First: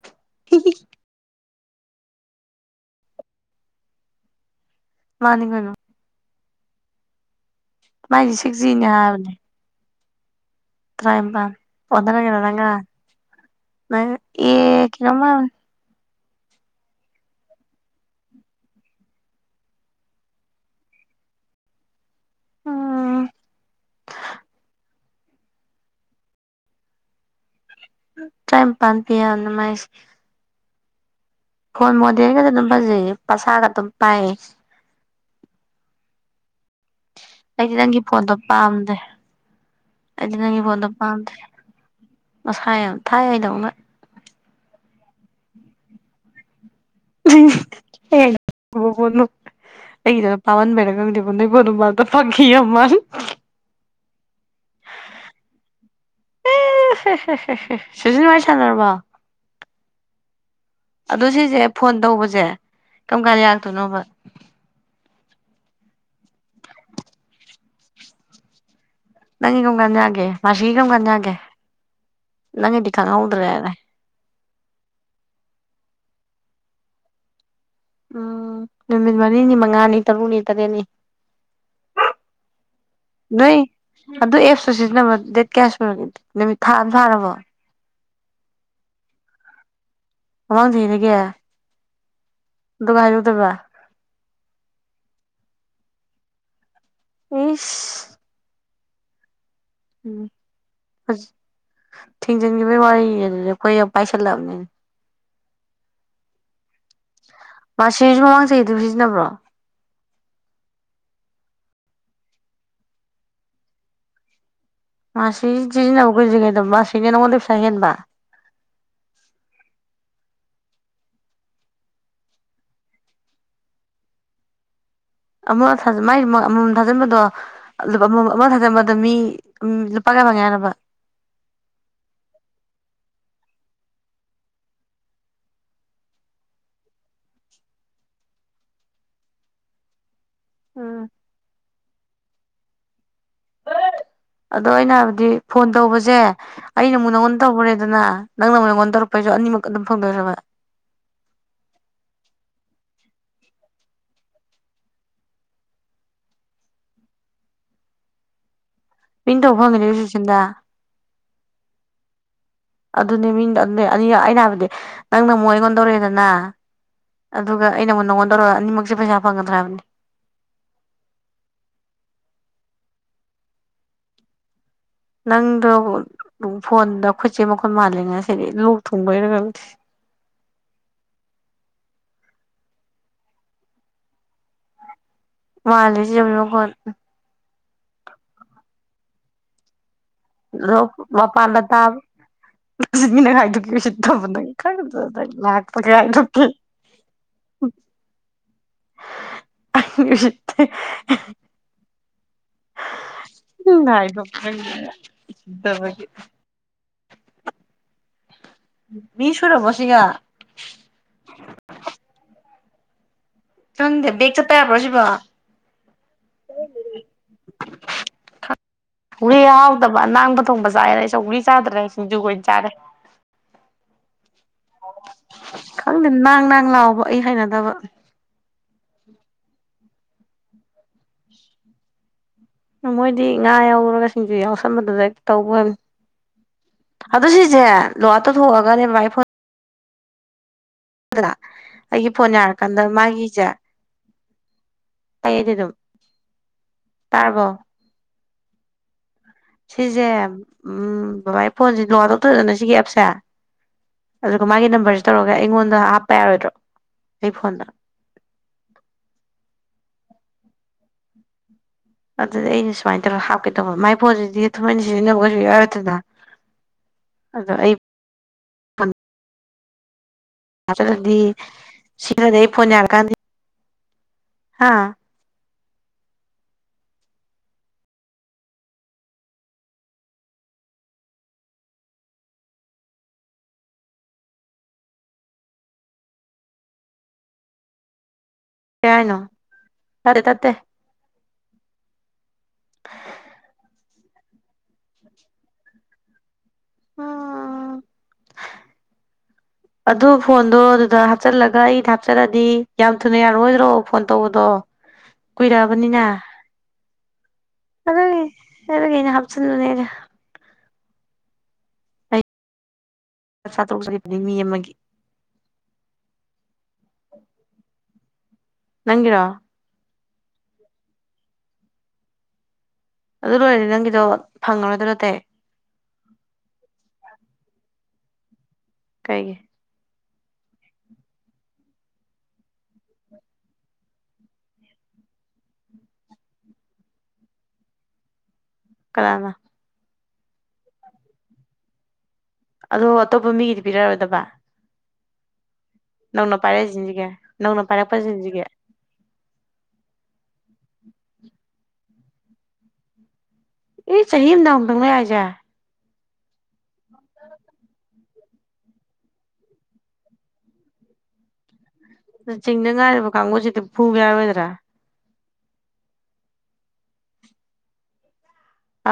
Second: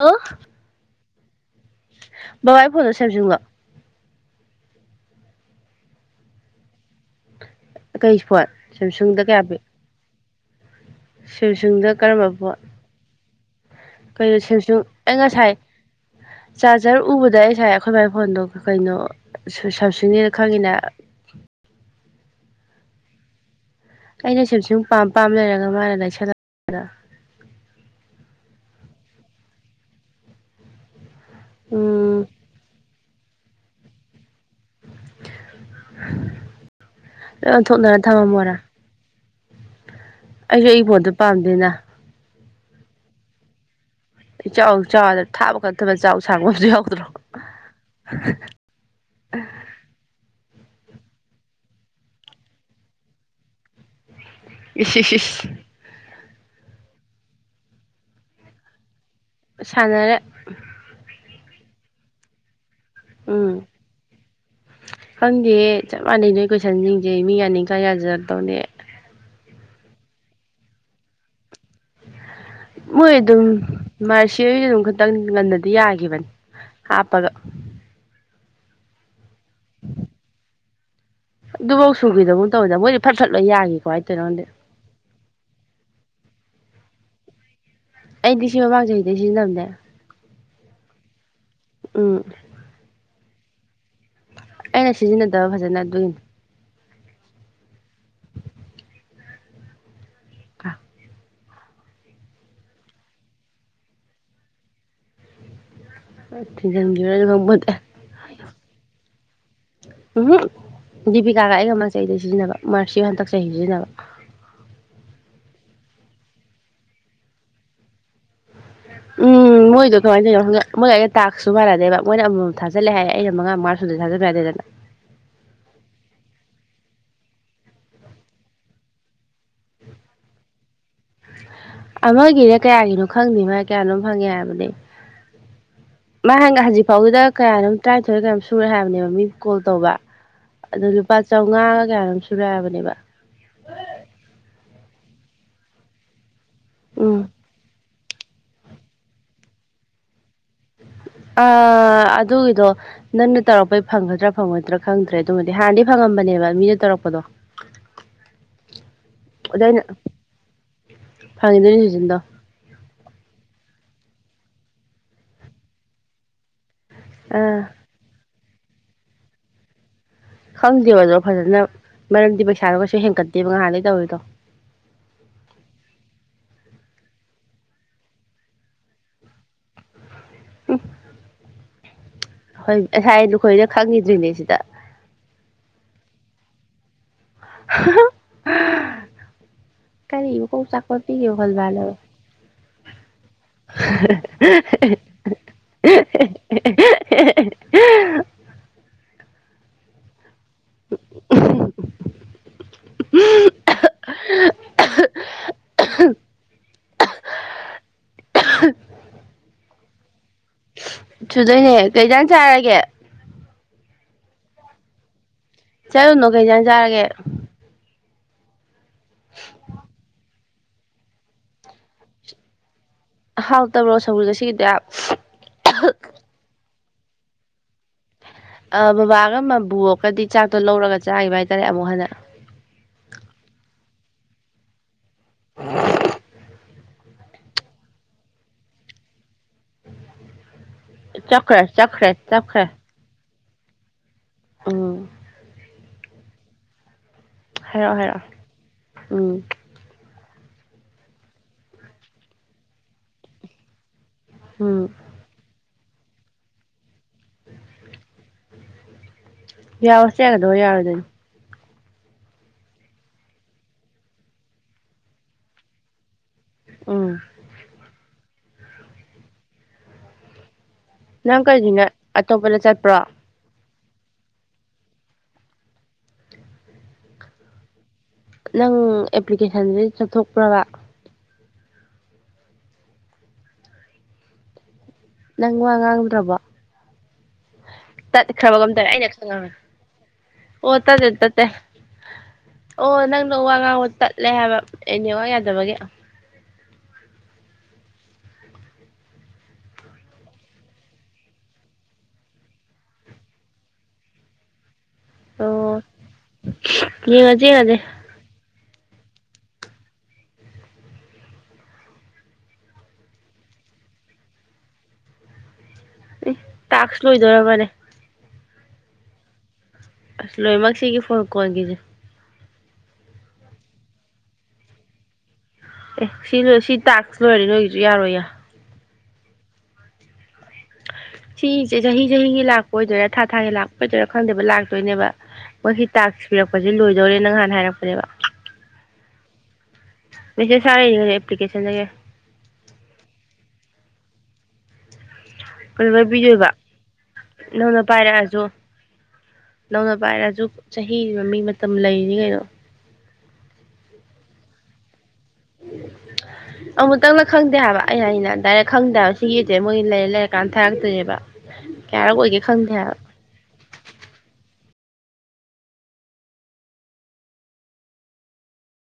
ꯑꯣꯦꯜꯂ ꯕꯥꯏ ꯐꯣꯟꯣ ꯁꯦꯝꯝꯁꯨꯡ ꯃꯥꯅꯤꯡꯉꯅꯣ ꯎꯝ ꯀꯩ ꯐꯣꯠ ꯁꯤꯛꯁ ꯖꯤꯅꯦ ꯁꯝꯁꯨꯡꯗ ꯀꯌꯥ ꯄꯤꯛ ꯀꯥꯏꯝꯕ ꯀꯔꯝꯕ ꯏꯗꯔꯒ ꯐꯣꯟ ꯇꯉ ꯀꯩꯅꯣ ꯌꯦ ꯁꯦꯝꯁꯨꯡ ꯑꯩ ꯀꯩꯅꯃ ꯉꯁꯥꯏ ꯆꯥꯔꯖꯔ ꯎꯕꯗ ꯑꯩ ꯉꯁꯥꯏ ꯑꯩꯈꯣꯏ ꯃꯥꯏ ꯐꯣꯟꯗꯣ ꯀꯩꯅꯣ ꯁꯝ ꯁꯅꯦꯅ ꯈꯪꯉꯤꯅ ꯎꯝ ꯑꯩꯅ ꯁꯨꯝ ꯁ ꯄꯥꯝ ꯄꯥꯝ ꯂꯩꯔꯒ ꯃꯥꯅ ꯂꯩꯁꯜꯂꯛꯗ ꯇꯥꯏꯝ ꯄꯥꯟꯇꯅ ꯃꯥꯥꯏꯁ ꯐꯣꯟ ꯎꯝ ꯃꯗꯤꯔ ꯀꯖ ꯑꯗꯨꯝ ꯐꯖꯩ ꯄꯁꯥꯒ ꯑꯗꯨꯝ ꯄꯑ ꯂꯣꯏ ꯑꯩꯗꯤ ꯅꯪꯒꯤ ꯑꯣꯟꯊꯣꯛꯅꯔ ꯄꯣꯟꯠꯇꯣ ꯊꯝꯃꯝꯃꯣꯔꯥ ꯄꯥꯝꯗꯦ ꯑꯩꯗꯤ ꯑꯩꯁꯨ ꯑꯩ ꯄꯣꯠꯇꯣ ꯄꯥꯝꯗꯦꯅ ꯃꯁꯥꯏ ꯌꯥꯝ ꯊꯥꯏ ꯍꯥꯏꯗꯧꯅ ꯆꯥꯎ ꯆꯥꯎꯗ ꯊꯥꯕ ꯀꯟꯊꯕ ꯆꯥꯎ ꯁꯥꯡꯕꯕꯨ ꯌꯥꯎ ꯣ ꯑꯩ ꯄꯟ ꯃꯔꯒꯗꯤ ꯄꯨꯗ ꯑꯣꯏꯔꯕꯗ ꯐꯀꯤꯤꯃꯟ ꯏꯁꯤ ꯏ ꯁꯤꯁ ꯁꯖꯤ ꯃꯥꯏꯁꯔꯔꯕ ꯁꯥꯟꯅꯔꯦ ꯑꯗꯨꯣ ꯁꯤꯁꯦ ꯐꯣꯟ ꯇꯧꯕꯁꯦ ꯀꯪꯀꯥꯟ ꯎꯝ ꯌꯥꯥꯛꯛꯇꯣꯏꯅꯣꯕ ꯈꯪꯗꯦ ꯆꯞ ꯃꯥꯟꯅꯩ ꯅꯣꯏ ꯀꯣꯏꯁꯟꯁꯤꯡꯁꯦ ꯃꯤ ꯌꯥꯅꯤꯁꯥꯡ ꯌꯥꯖꯔꯗꯧꯅꯦ ꯅꯪꯒꯨꯝꯒꯖꯒꯦ ꯃꯥꯁꯤꯒꯨꯝꯒꯖꯒꯦ ꯃ ꯑꯗꯨ ꯃꯥ ꯆꯦꯔꯣꯏꯁꯨ ꯑꯗꯨꯝ ꯈꯛꯇꯪ ꯉꯟꯅꯗꯤ ꯌꯥꯈꯤꯕꯅꯤ ꯍꯥꯞꯄꯒ ꯑꯣ ꯃꯅꯤꯅꯤ ꯃꯉꯥꯅꯤ ꯇꯔꯨꯛꯅꯤ ꯇꯔꯦꯠꯅꯤ ꯑꯗꯨꯐꯧ ꯁꯨꯈꯤꯗꯒꯨꯝ ꯇꯧꯕꯗ ꯃꯣꯏꯗꯤ ꯐꯠ ꯐꯠ ꯂꯣꯏ ꯅꯣꯏ ꯌꯥꯈꯤ ꯀꯃꯥꯏꯅ ꯇꯧꯔꯤꯅꯣ ꯑꯗꯨ ꯈꯪꯗꯦ ꯑꯦꯁꯨ ꯁꯤꯖꯤ ꯅ ꯗꯦꯠ ꯀꯁꯃꯤ ꯊ ꯐꯥꯔꯔꯕꯣ ꯑꯩꯗꯤ ꯁꯤ ꯃꯃꯥꯡ ꯆꯍꯤꯩꯗꯦ ꯁꯤꯖꯤ ꯇꯝꯅꯦ ꯑꯥꯡ ꯊꯔꯒꯦ ꯎꯝ ꯗꯗꯨꯒ ꯍꯥꯏꯁꯨꯗꯕ ꯑꯩꯅ ꯁꯤꯖꯤꯟꯅꯗꯕ ꯐꯖꯅ ꯑꯗꯨꯏꯅꯤ ꯏꯁ ꯎꯝ ꯐ ꯊꯤꯡꯖꯤꯟꯈꯤꯕꯩ ꯋꯥꯔꯤ ꯑꯗꯨꯗꯤ ꯑꯩꯈꯣꯏ ꯌꯥꯝ ꯄꯥꯏꯁꯤꯜꯂꯛꯑꯕꯅꯤ ꯔꯪꯗ ꯃꯥꯔꯁꯤꯁꯨ ꯃꯃꯥꯡ ꯆꯍꯤꯗꯨ ꯁꯤꯖꯤꯟꯅꯕ꯭ꯔꯣ ꯎꯝ ꯗꯤꯕꯤꯀꯥꯒ ꯑꯩꯒ ꯃꯆꯩꯗꯩ ꯁꯤꯖꯤꯟꯅꯕ ꯃꯔꯁꯤ ꯍꯟꯗꯛ ꯆꯍꯤ ꯁꯤꯖꯤꯟꯅꯕ ꯃꯥꯁꯤ ꯏꯗꯤ ꯍꯅꯕꯒꯖꯤ ꯀꯩꯗ ꯃꯥꯥꯁꯅꯦ ꯅꯣꯡꯉꯣꯟꯗꯦ ꯄꯁꯥ ꯍꯦꯟꯕ ꯎꯝ ꯃꯣꯏꯗꯣ ꯀꯃꯥꯏꯅ ꯇꯧꯔꯤꯅꯣ ꯍꯪ ꯃꯣꯏꯗ ꯑꯩꯅ ꯇꯥꯛꯁꯨ ꯃꯥꯟꯅꯗꯦꯕ ꯃꯣꯏꯅ ꯑꯃꯃꯝ ꯊꯥꯖꯜꯂꯦ ꯍꯥꯏꯌꯦ ꯑꯩꯩꯅ ꯃꯉꯥ ꯃꯥ ꯁꯗ ꯊꯥꯖꯟꯕ ꯌꯥꯗꯦꯗꯅ ꯑꯃ ꯃꯥꯏ ꯑꯃꯃꯝ ꯊꯥꯖꯤꯟꯕꯗꯣ ꯑꯃꯃꯝ ꯑꯃ ꯊꯥꯖꯤꯟꯕꯗ ꯃꯤ ꯂꯨꯄꯥ ꯀꯌꯥꯃꯪꯉꯥꯏꯅꯕ ꯑꯃꯒꯤꯅꯦ ꯀꯌꯥꯒꯤꯅꯣ ꯈꯪꯗꯦ ꯃꯥ ꯀꯌꯥꯅꯣ ꯐꯪꯉꯦ ꯍꯥꯏꯕꯅꯤ ꯃꯥ ꯍꯪ ꯍꯧꯖꯤꯛ ꯐꯥꯎꯒꯤꯗ ꯀꯌꯥꯅꯣꯝ ꯇꯔꯥꯅꯤꯊꯣꯏ ꯀꯌꯥꯝ ꯁꯨꯔꯦ ꯍꯥꯏꯕꯅꯦꯕ ꯃꯤ ꯀꯣꯜ ꯇꯧꯕ ꯑꯗꯣ ꯎꯝ ꯂꯨꯄꯥ ꯆꯥꯝꯃꯉꯥꯒ ꯀꯌꯥꯅꯣ ꯁꯤꯨꯔꯥꯏ ꯍꯥꯏꯕꯅꯤꯕ ꯑꯗ ꯑꯣꯏꯅꯅ ꯗꯤ ꯐꯣꯟ ꯇꯧꯕꯁꯦ ꯑꯩꯅ ꯎꯝ ꯃꯅꯉꯣꯟꯟ ꯇꯕꯨꯅꯦꯦ ꯑꯗꯨꯅ ꯅꯪꯅ ꯃꯉꯟꯗꯔꯨ ꯄꯁꯨ ꯑꯅꯤꯃꯛ ꯑꯗꯨꯝ ꯐꯪꯗꯣꯏꯔꯕ ꯑ ꯑꯗꯨꯒꯤꯗꯣ ꯅꯪꯅ ꯇꯧꯔꯛꯄꯩ ꯐꯪꯒꯗ꯭ꯔꯥ ꯐꯪꯉꯣꯏꯗ꯭ꯔꯥ ꯈꯪꯗ꯭ꯔꯦ ꯑꯗꯨꯃꯗꯤ ꯍꯥꯟꯅꯗꯤ ꯐꯪꯉꯝꯕꯅꯦꯕ ꯃꯤꯅ ꯇꯧꯔꯛꯄꯗꯣ ꯃꯤꯡ ꯇꯧꯕ ꯑꯗ ꯑꯩꯅ ꯐꯪꯒꯅꯤ ꯍꯧꯖꯤꯛꯁꯤꯟꯗ ꯐꯪꯉꯤꯗꯨꯅꯤ ꯁꯤꯖꯤꯟꯗꯣ ꯑꯗꯨꯅꯦ ꯃꯤꯡ ꯑꯅꯤ ꯑꯩꯅ ꯍꯥꯏꯕꯗꯤ ꯅꯪꯅ ꯃꯣꯏ ꯍꯉꯣꯟꯗꯧꯔꯛꯑꯦꯗꯅ ꯑꯥ ꯑꯗꯨꯒ ꯑ ꯅ ꯑꯃꯛ ꯅꯪꯉꯣꯟꯗ ꯑꯅꯤꯃꯛꯁꯦ ꯄꯩꯁꯥ ꯐꯪꯒꯗ꯭ꯔꯕꯅꯤ ꯈꯪꯗꯦꯕ ꯑꯗꯣ ꯐꯖꯅ ꯃꯔꯝꯗꯤ ꯄꯩꯁꯥꯗꯣ ꯀꯩꯁꯨ ꯍꯦꯟꯀꯠꯇꯦꯕ ꯉꯥꯏꯍꯥꯟꯗꯒꯤꯩ ꯇꯧꯔꯤꯗꯣ ꯅꯪꯗꯣ ꯐꯣꯟꯗ ꯈꯨꯠꯁꯦ ꯃꯈꯣꯟ ꯃꯥꯜꯂꯤꯉ ꯁꯤꯗꯤ ꯂꯣꯛ ꯊꯨꯡꯕꯣꯏꯔꯒ ꯎ ꯍꯣꯏ ꯉꯁꯥꯏ ꯅꯈꯣꯏꯅ ꯈꯪꯉꯗ꯭ꯔꯤꯅꯦ ꯁꯤꯗ ꯃꯥꯂꯦꯂꯣꯣ ꯀ ꯀ ꯆ ꯑꯗꯣ ꯀ ꯄꯤ ꯃꯄꯥꯟꯗ ꯍꯜꯚꯕ ꯇꯥꯕ ꯎꯆꯤꯟꯒꯤ ꯅꯪ ꯍꯥꯏꯗꯣꯛꯀꯦ ꯎꯁꯤꯠꯇꯕ ꯅꯪ ꯈꯪꯗ꯭ꯔ ꯅꯪ ꯂꯥꯛꯄꯒ ꯍꯥꯏꯗꯣꯛꯀꯦ ꯎꯁꯤꯠꯇꯦ ꯒ ꯁꯤ ꯃꯤꯁꯨꯨꯔꯕꯣꯁꯤꯒ ꯁꯨꯗꯣꯏꯅꯦ ꯀꯩꯇꯥꯟ ꯆꯥꯔꯒꯦ ꯆꯪꯗꯦ ꯕꯦꯒ ꯆꯠꯄ ꯌꯥꯕ꯭ꯔꯣ ꯁꯤꯕꯣ ꯆꯠꯂꯨꯅꯣ ꯀꯩꯖꯥꯟ ꯆꯥꯔꯒꯦ ꯍꯒꯂꯤ ꯍꯥꯎꯗꯕ ꯑꯅꯥꯡꯕ ꯊꯣꯡꯕ ꯆꯥꯏꯔꯅ ꯆꯧꯒꯂꯤ ꯆꯥꯗ꯭ꯔꯦ ꯁꯤꯡꯖꯨꯈꯣꯏ ꯑꯣꯏꯅ ꯆꯥꯔꯦ ꯍꯥꯎ ꯇꯕꯣ ꯁꯕꯨ ꯁꯤ ꯈꯜꯅꯥ ꯂꯅꯥ ꯂ ꯑꯣ ꯑꯩ ꯍꯥꯏꯅꯗꯕ ꯕꯕꯥꯒ ꯃꯕꯨꯑꯒꯗꯤ ꯆꯥꯛꯇꯣ ꯂꯧꯔꯒ ꯆꯥꯈꯤꯕ ꯍꯥꯏꯇꯥꯔꯦ ꯑꯃꯨꯛ ꯍꯟꯅ ꯃꯣꯏꯗꯤ ꯉꯥ ꯌꯥꯎꯔꯒ ꯁꯤꯡꯖꯨ ꯌꯥꯎꯁꯟꯕꯗꯨꯗ ꯇꯧꯧꯕꯜ ꯑꯗꯨ ꯁꯤꯁꯦ ꯂꯨꯇꯣꯊꯣꯛꯑꯒꯅꯦ ꯚꯥꯏ ꯐꯣꯟ ꯑꯗꯨꯅ ꯆꯠꯈ꯭ꯔꯦ ꯆꯠꯈ꯭ꯔꯦ ꯑꯩꯒꯤ ꯐꯣꯟ ꯆꯠꯈ꯭ꯔꯦ ꯌꯥꯔꯀꯥꯟꯗ ꯃꯥꯒꯤꯁꯦ ꯎꯝ ꯇꯩ ꯑꯗꯨꯝ ꯇꯥꯔꯕꯣ ꯍꯥꯏꯔꯛꯑꯣ ꯍꯥꯏꯔꯛꯑꯣ ꯎꯝ ꯁꯤꯁꯦ ꯎꯝ ꯕꯕꯥ ꯑꯩ ꯐꯣꯟꯁꯦ ꯂꯨꯗꯧꯇ꯭ꯔꯗꯅ ꯁꯤꯒꯤ ꯑꯦꯞꯁꯦ ꯑꯗꯨꯒ ꯃꯥꯒꯤ ꯎꯝ ꯅꯝꯕꯔꯁꯤ ꯇꯧꯔꯒ ꯑꯩꯉꯣꯟꯗꯞ ꯍꯥꯄ ꯌꯥꯔꯣꯏꯗ꯭ꯔꯣ ꯑꯩ ꯐꯣꯟꯗ ꯌꯥꯎꯋ ꯌꯥꯒꯗꯧꯕ ꯌꯥꯔꯣꯏꯗꯗꯤ ꯑꯗꯨꯗꯤ ꯑꯩꯅ ꯁꯨꯃꯥꯏꯅ ꯇꯧꯔꯒ ꯍꯥꯞꯀꯦ ꯇꯧꯕ ꯃꯥꯏ ꯄꯣꯠꯁꯤꯗꯤ ꯊꯃꯣꯏꯅ ꯁꯤꯖꯤꯟꯅꯕꯁꯨ ꯌꯥꯎꯔꯦ ꯑꯗꯨꯗ ꯎꯝ ꯑꯗꯣ ꯑꯩ ꯊ ꯑꯗꯤ ꯅꯪ ꯀꯩꯒꯤꯅ ꯁꯤꯂꯗ ꯑꯩ ꯑꯇꯣꯞꯄꯗ ꯆꯠꯄ꯭ꯔꯣ ꯐꯣꯟꯅꯔꯀꯥꯟꯗꯤ ꯍꯥꯥ ꯅꯪ ꯑꯦꯄ꯭ꯂꯤꯀꯦꯁꯟꯗꯨꯗꯤ ꯆꯠꯊꯣꯛꯄ꯭ꯔꯕ ꯅꯪ ꯋꯥ ꯉꯥꯡꯗ꯭ꯔꯕꯣ ꯇꯠꯈ꯭ꯔꯕꯒꯝ ꯇꯧꯔꯦ ꯀꯩ ꯍꯥꯏꯅꯣ ꯑꯩꯅꯁꯨꯦ ꯇꯠꯇꯦ ꯇꯠꯇꯦ ꯑꯣ ꯑꯣ ꯅꯪꯗꯣ ꯋꯥ ꯉꯥꯡꯕ ꯇꯠꯂꯦ ꯍꯥꯏꯕ ꯑꯦꯅꯦꯋꯥ ꯌꯥꯗꯕꯒꯤꯦ ꯎ ꯑꯗꯨ ꯐꯣꯟꯗꯣ ꯑꯗꯨꯗ ꯍꯥꯞꯆꯤꯜꯂꯒ ꯑꯩꯗ ꯍꯥꯞꯆꯜꯂꯗꯤ ꯌꯥꯝ ꯊꯨꯅ ꯌꯥꯔꯔꯣꯏꯗ꯭ꯔꯣ ꯐꯣꯟ ꯇꯧꯕꯗꯣ ꯑꯣ ꯀꯏꯔꯕꯅꯤꯅ ꯌꯦꯡꯉꯖꯤ ꯌꯦꯡꯉꯖꯤ ꯑꯗꯨ ꯍꯕ ꯀꯩꯅ ꯍꯥꯞꯆꯅꯦꯔ ꯁ ꯇꯔꯨꯛꯆꯈꯤꯕꯅꯤ ꯃꯤ ꯑꯃꯒꯤ ꯑꯦ ꯇꯥꯛꯁꯨ ꯂꯣꯏꯗꯣꯏꯔꯕꯅꯦ ꯅꯪꯔꯥ ꯑꯁ ꯂꯣꯏꯅꯃꯛꯁꯤꯒꯤ ꯐꯣꯟ ꯀꯣꯟꯒꯤꯁꯦ ꯑꯗꯨ ꯂꯣꯏꯔꯗꯤ ꯅꯪꯒꯤꯗꯣ ꯐꯪꯉꯔꯣꯏꯗ ꯅꯠꯇꯦ ꯑꯦ ꯁꯤ ꯁꯤꯤꯠ ꯍꯥꯁꯅꯣ ꯅꯣꯏ ꯌꯥꯔꯣꯏ ꯌꯥ ꯀꯩꯒꯤ ꯁꯤꯁꯦ ꯆꯍꯤ ꯆꯍꯤꯒꯤ ꯂꯥꯛꯄ ꯑꯣꯏꯗꯣꯏꯔꯥ ꯊꯥ ꯊꯥꯒꯤ ꯂꯥꯛꯄ ꯑꯣꯏꯗꯣꯏꯔꯥ ꯈꯪꯗꯦꯕ ꯂꯥꯛꯇꯣꯏꯅꯦꯕ ꯃꯣꯏꯒꯤ ꯇꯥꯛꯁ ꯄꯤꯔꯛꯄꯁꯦ ꯂꯣꯏꯗꯧꯔꯦ ꯅꯪꯍꯥꯟ ꯍꯥꯏꯔꯛꯄꯅꯦꯕ ꯀꯅꯥꯗ ꯃꯁꯦ ꯁꯔꯦ ꯑꯦꯄ꯭ꯂꯤꯀꯦꯁꯟꯦ ꯑꯗꯣ ꯑꯇꯣꯞꯄ ꯃꯤꯒꯤꯗꯤ ꯄꯤꯔꯛꯔꯣꯏꯗꯕ ꯀꯩꯅꯣ ꯅꯪꯅ ꯄꯤꯗꯣꯏꯕ ꯄꯥꯏꯔꯛꯁꯤꯁꯤꯒꯦ ꯅꯪꯅ ꯅꯧꯅ ꯄꯥꯏꯔꯛꯑꯁꯨ ꯄꯥꯏꯔꯛꯄꯁꯤꯁꯤꯒꯦ ꯅꯧꯅ ꯄꯥꯏꯔꯁꯨ ꯆꯍꯤ ꯃꯃꯤ ꯃꯇꯝ ꯂꯩꯔꯤ ꯀꯩꯅꯣ ꯑꯦ ꯆꯍꯤꯍꯤ ꯑꯃꯗꯥꯗꯪ ꯂꯩ ꯍꯥꯏꯁꯦ ꯎ ꯑꯃꯨꯛꯇꯪꯅ ꯈꯪꯗꯦ ꯍꯥꯏꯕ ꯑꯩ ꯑꯩꯅ ꯗꯥꯏꯔꯦꯛ ꯈꯪꯗꯕ ꯁꯤꯒꯤꯁꯦ ꯃꯣꯏ ꯂꯩꯔ ꯂꯩꯔꯀꯥꯟꯗ ꯊꯥꯔꯛꯇꯣꯏꯅꯦꯕ ꯀꯌꯥꯔꯛ ꯑꯣꯏꯒꯦ ꯆꯤꯡꯗ ꯈꯪꯗꯦ ꯍꯥꯏꯕ ꯉꯥꯏꯔꯤꯕ ꯀꯥꯡꯕꯨꯁꯤꯗꯤ ꯐꯨꯕ ꯌꯥꯔꯣꯏꯗ꯭ꯔꯥ ꯑ